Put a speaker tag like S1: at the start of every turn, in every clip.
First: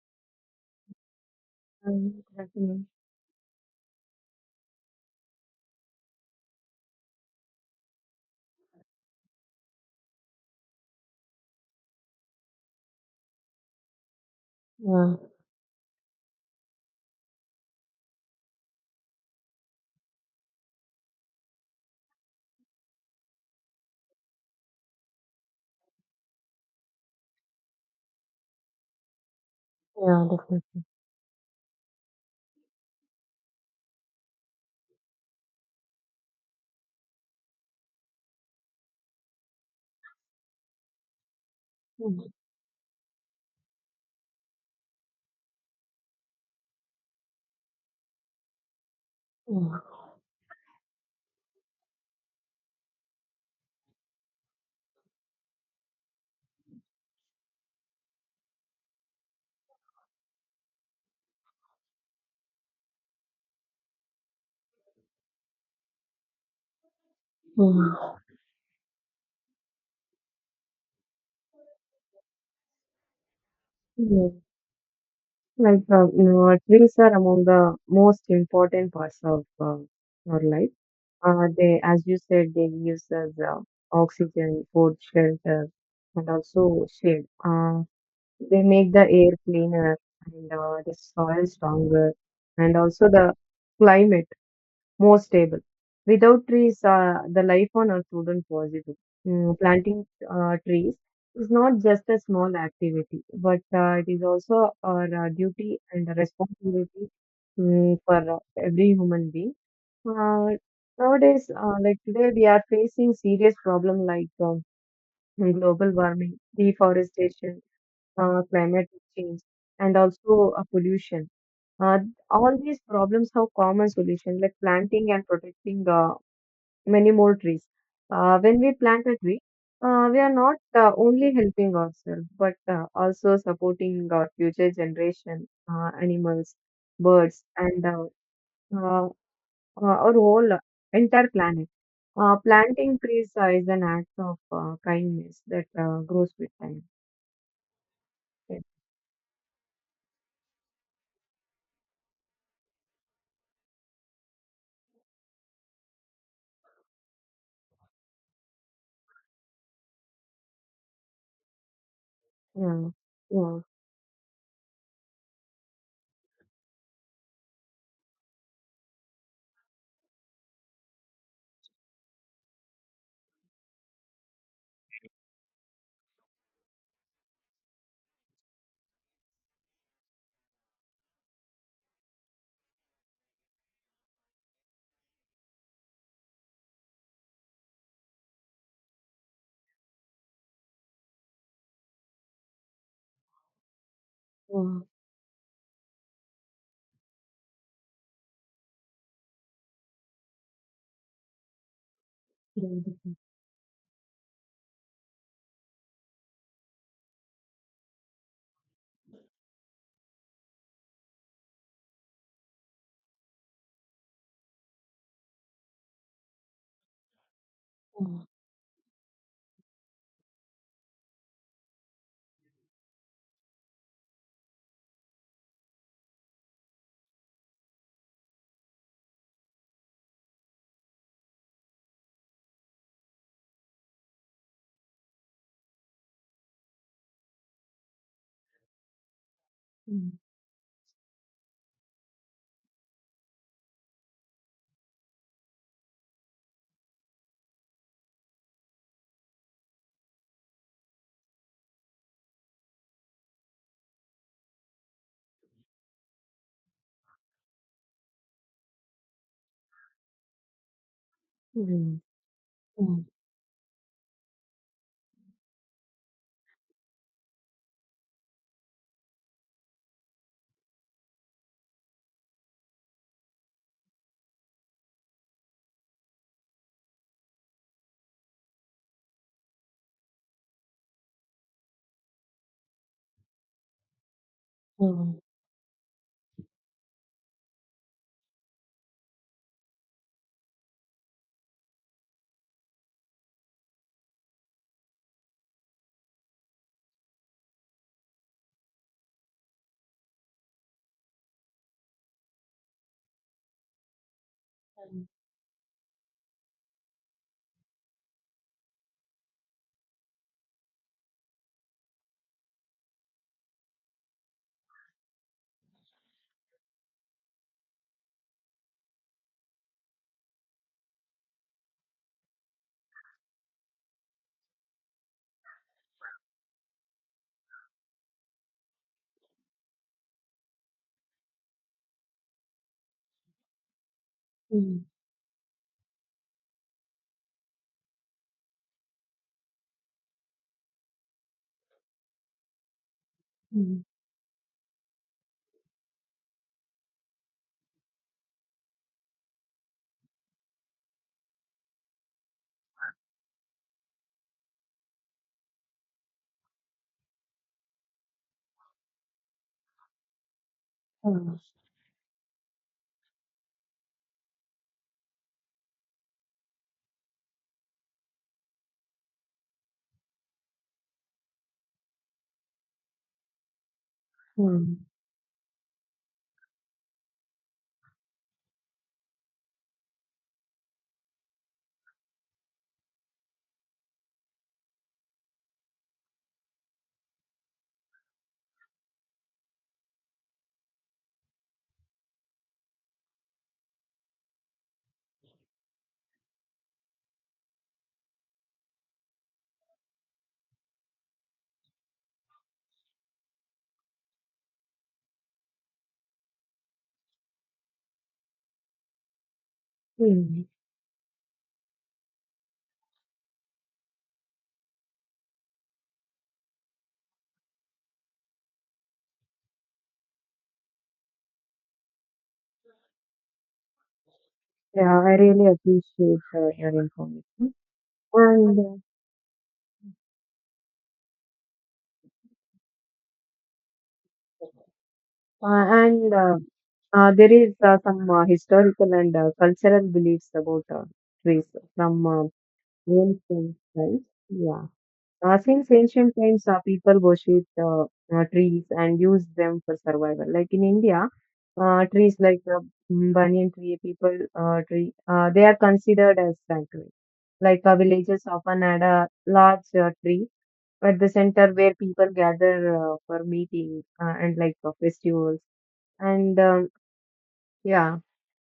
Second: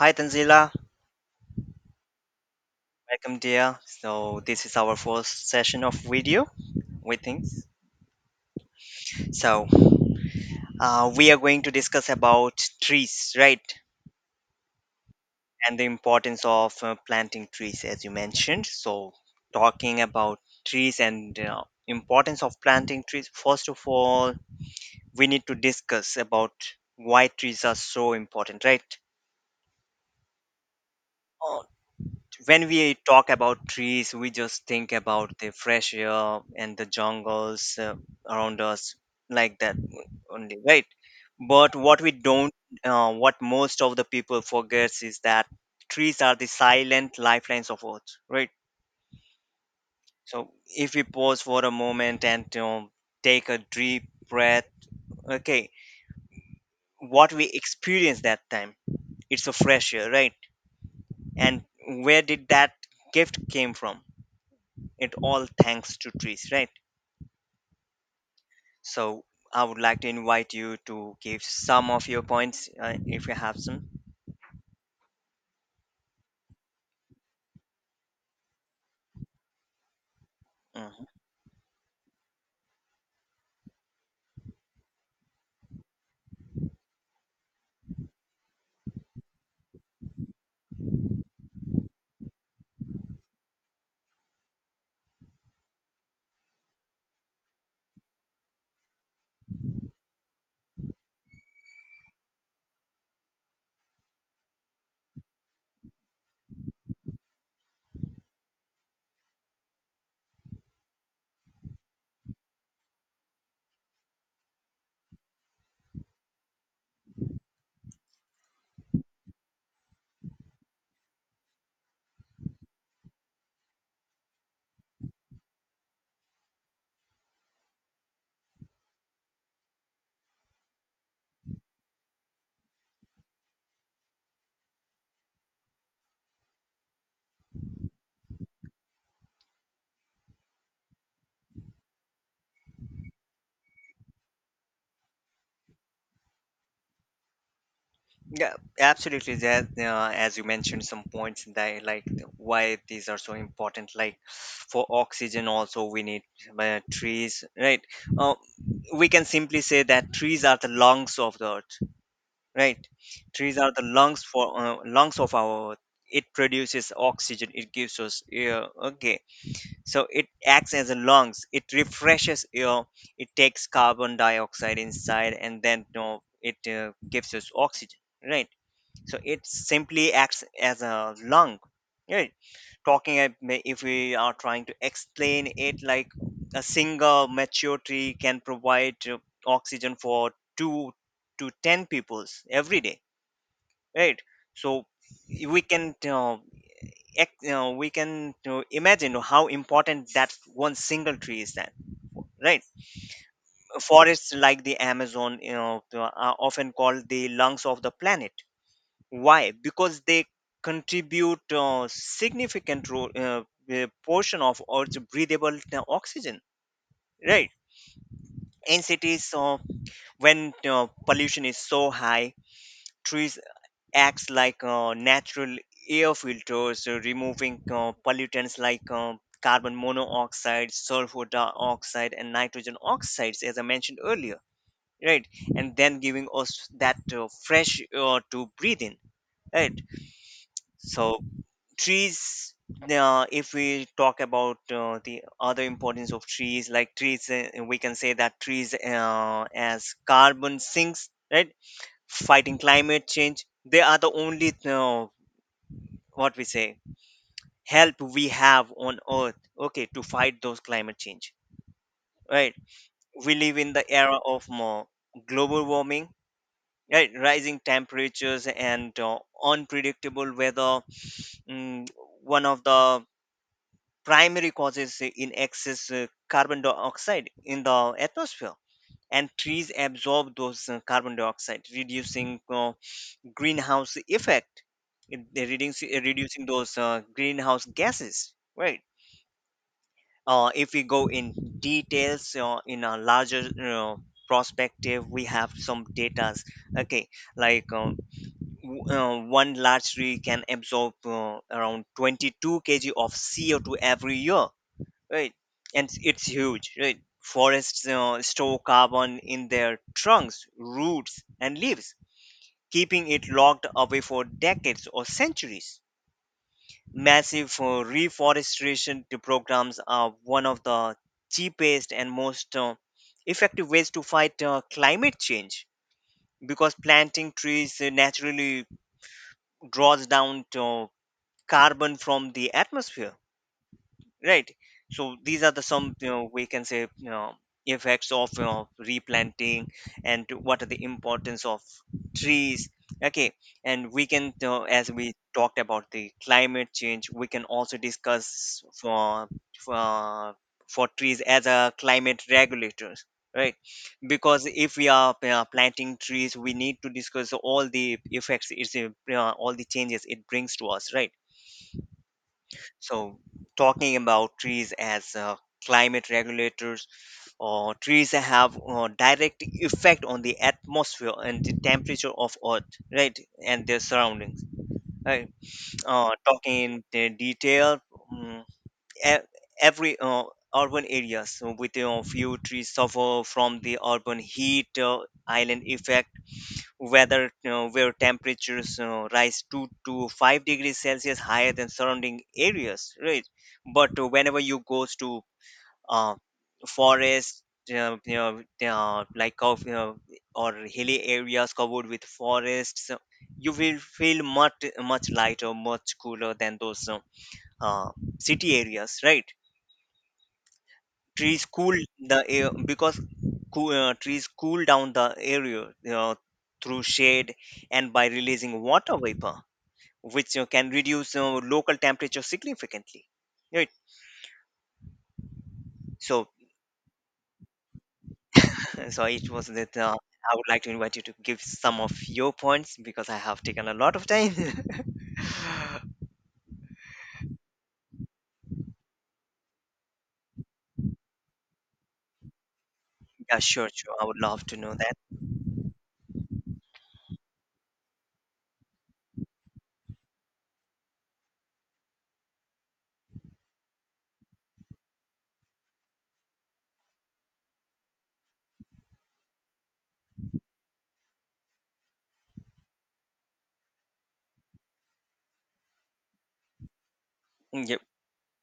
S1: Hi Tanzila,
S2: Mhm, definitely.
S1: welcome dear. So this is our first session of video with things. So we are going to discuss about trees, right?
S2: Yeah,
S1: And the importance of planting trees, as you mentioned. So talking about trees and importance of planting trees. First of all, we need to discuss about why trees are so important, right?
S2: yeah, definitely.
S1: When we talk about trees, we just think about the fresh air and the jungles around us, like that only, right? But what we
S2: Mhm,
S1: don't, What most of the people forgets is that trees are the silent lifelines of Earth, right?
S2: mhm,
S1: So if we pause for a moment and take a deep breath, okay, what we experience that time, it's a fresh air, right? And where did that gift came from? It all thanks to trees, right?
S2: mhm,
S1: So I would like to invite you to give some of your points if you have some.
S2: mhm. Trees are among the most important parts of our life.
S1: Mhm.
S2: They, as you said, they gives us oxygen, food, shelter, and also shade. They make the air cleaner and the soil stronger, and also the climate more stable. Without trees, the life on Earth wouldn't possible. Planting trees is not just a small activity, but it is also our duty and a responsibility for every human being. Uh, nowadays, like today, we are facing serious problem like global warming, deforestation, climate change, and also pollution. Uh, all these problems have common solution like planting and protecting the many more trees. When we plant a tree, we are not only helping ourselves, but also supporting our future generation, animals, birds, and uh, our whole entire planet. Planting trees is an act of kindness that grows with time.
S1: Yeah,
S2: Yes.
S1: absolutely. That as you mentioned, some points that why these are so important. Like for oxygen, also we need trees, right? Uh, we can simply say that trees are the lungs of the earth, right?
S2: Yeah,
S1: Trees
S2: yeah,
S1: are the lungs for lungs of our earth. It produces oxygen. It gives us air. Okay, so it acts as a lungs, it refreshes your, it takes carbon dioxide inside and then it gives us oxygen, right? So it simply acts as a lung, right? If we are trying to explain it, like a single mature tree can provide oxygen for 2 to 10 peoples every day, right?
S2: yeah,
S1: So we can we can imagine how important that one single tree is then, right?
S2: yeah.
S1: Forests like the Amazon, you know, are often called the lungs of the planet. Why? Because they contribute portion of earth's breathable oxygen, right?
S2: Yeah.
S1: In cities, when pollution is so high, trees acts like natural air filters, removing pollutants like carbon monoxide, sulfur dioxide, and nitrogen oxides, as I mentioned earlier, right? And then giving us that fresh air to breathe in, right?
S2: Mm,
S1: So, trees. If we talk about the other importance of trees, like trees, we can say that trees as carbon sinks, right? Fighting climate change, they are the only what we say help we have on earth, okay, to fight those climate change,
S2: mm,
S1: right?
S2: mm,
S1: We live in the era of more global warming, right? Rising temperatures and unpredictable weather. Mm, one of the primary causes in excess carbon dioxide in the atmosphere, and trees absorb those carbon dioxide, reducing greenhouse effect.
S2: mm,
S1: They reducing those greenhouse gases, right? If we go in details, in a larger uh, perspective, we have some datas, okay, like one large tree can absorb around 22 kg of CO2 every year, right? And it's huge, right? Forests store carbon in their trunks, roots and leaves, keeping it locked away for decades or centuries. Massive reforestation to programs are one of the cheapest and most effective ways to fight climate change, because planting trees naturally draws down carbon from the atmosphere, right?
S2: mm,
S1: So these are the some, we can say, effects of replanting and what are the importance of trees, okay.
S2: mm, mm.
S1: And we can, as we talked about the climate change, we can also discuss for for, for trees as a climate regulators, right? Because if we are planting trees, we need to discuss all the effects, it's all the changes it brings to us, right? So, talking about trees as climate regulators, or trees that have direct effect on the atmosphere and the temperature of Earth, right, and their surroundings.
S2: Mm.
S1: Right. Talking in detail, mm, e- every urban areas so with a few trees suffer from the urban heat island effect, whether where temperatures, rise 2 to 5 degrees celsius higher than surrounding areas, right? But whenever you goes to uh, forest, you know like of you know, or hilly areas covered with forests, you will feel much lighter, much cooler than those uh, city areas, right?
S2: Mm.
S1: Trees cool the air because cool, trees cool down the area uh, through shade and by releasing water vapor, which can reduce local temperature significantly, right?
S2: Yeah, I really appreciate
S1: So
S2: your information. And uh,
S1: so it was that I would like to invite you to give some of your points because I have taken a lot of time.
S2: and there is some historical and cultural beliefs about trees from
S1: Yeah,
S2: ancient
S1: sure,
S2: times.
S1: I would love to
S2: Yeah,
S1: know that.
S2: since ancient times, people worship trees and use them for survival. Like in India, trees like banyan tree, people tree, they are considered as sanctuary. Like villages often had a large tree at the center where people gather for meetings and festivals and
S1: Yep.
S2: yeah.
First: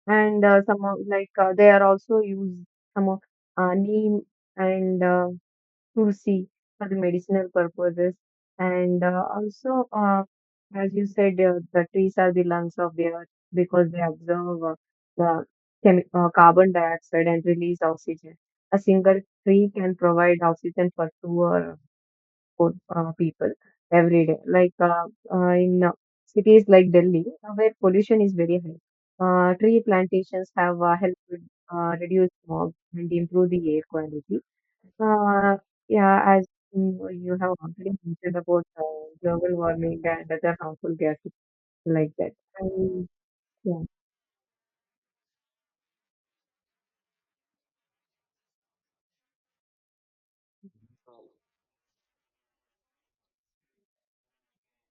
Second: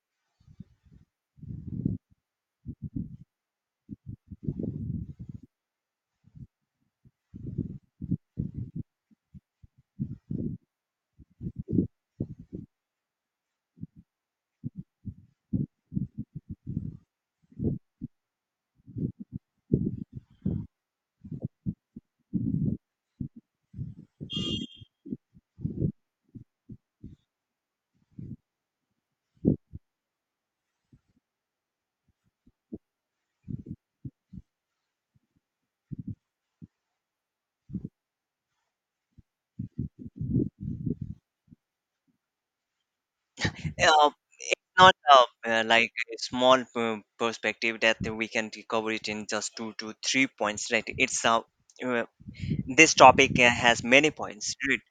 S2: And some of like they are also used some of neem and tulsi for the medicinal purposes and also, as you said, the trees are the lungs of the earth because they absorb the carbon dioxide and release oxygen. A single tree can provide oxygen for two or for people every day. In cities like Delhi, where pollution is very high, tree plantations have helped reduce smog and improve the air quality. Uh, yeah, as mm, you have already mentioned about global warming and other harmful gases like that. And, yeah,
S1: uh, not Like a small perspective that we can cover it in just 2 to 3 points, right? It's a, this topic has many points, right?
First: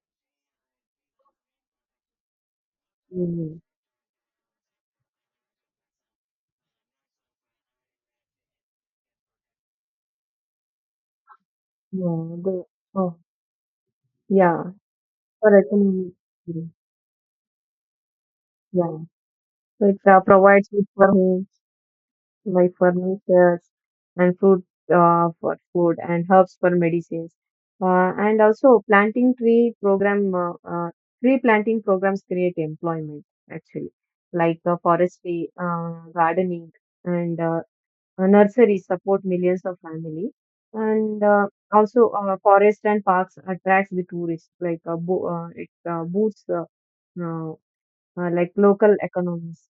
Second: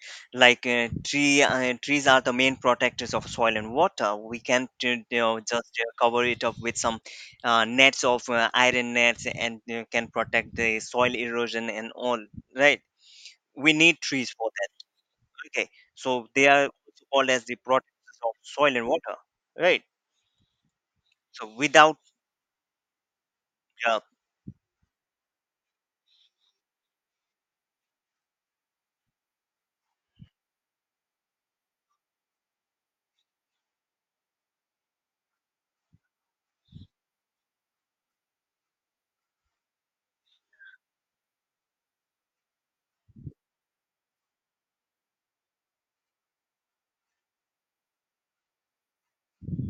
S1: Like trees are the main protectors of soil
S2: mm,
S1: and water. We can, just cover it up with some nets of iron nets and can protect the soil erosion and all,
S2: yeah, go,
S1: right?
S2: oh,
S1: We need trees for
S2: yeah,
S1: that. Okay,
S2: correct. Mm,
S1: so they are also called as the protectors of soil and
S2: yeah,
S1: water, right?
S2: so it provides food for
S1: So
S2: home
S1: without
S2: like furniture
S1: uh,
S2: and fruit for food and herbs for medicines. And also tree planting programs create employment actually, like forestry, gardening, and nurseries support millions of family. And also forest and parks attracts the tourists, like bo- it boosts uh, like local economies.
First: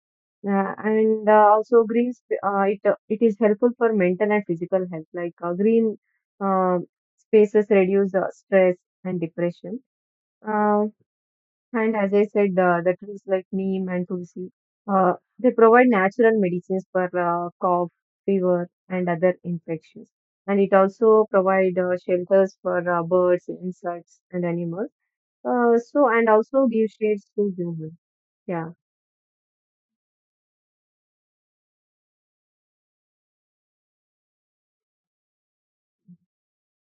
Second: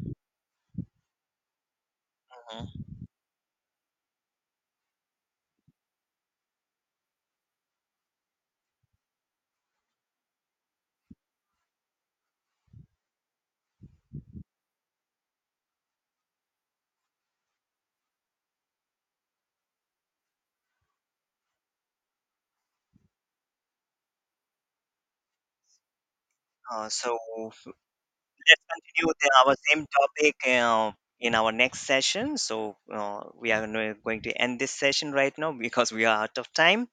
S2: And also green sp- it
S1: mhm,
S2: it is helpful for mental and physical health. Like green uh, spaces reduce stress and depression. Uh, and as I said, the trees like neem and tulsi, uh, they provide natural medicines for cough, fever, and other infections. And it also provide shelters for birds, insects, and animals. So and also give
S1: so
S2: shades to humans.
S1: let's
S2: Yeah.
S1: continue with our same topic in our next session. So we are going to end this session right now because we are out of time.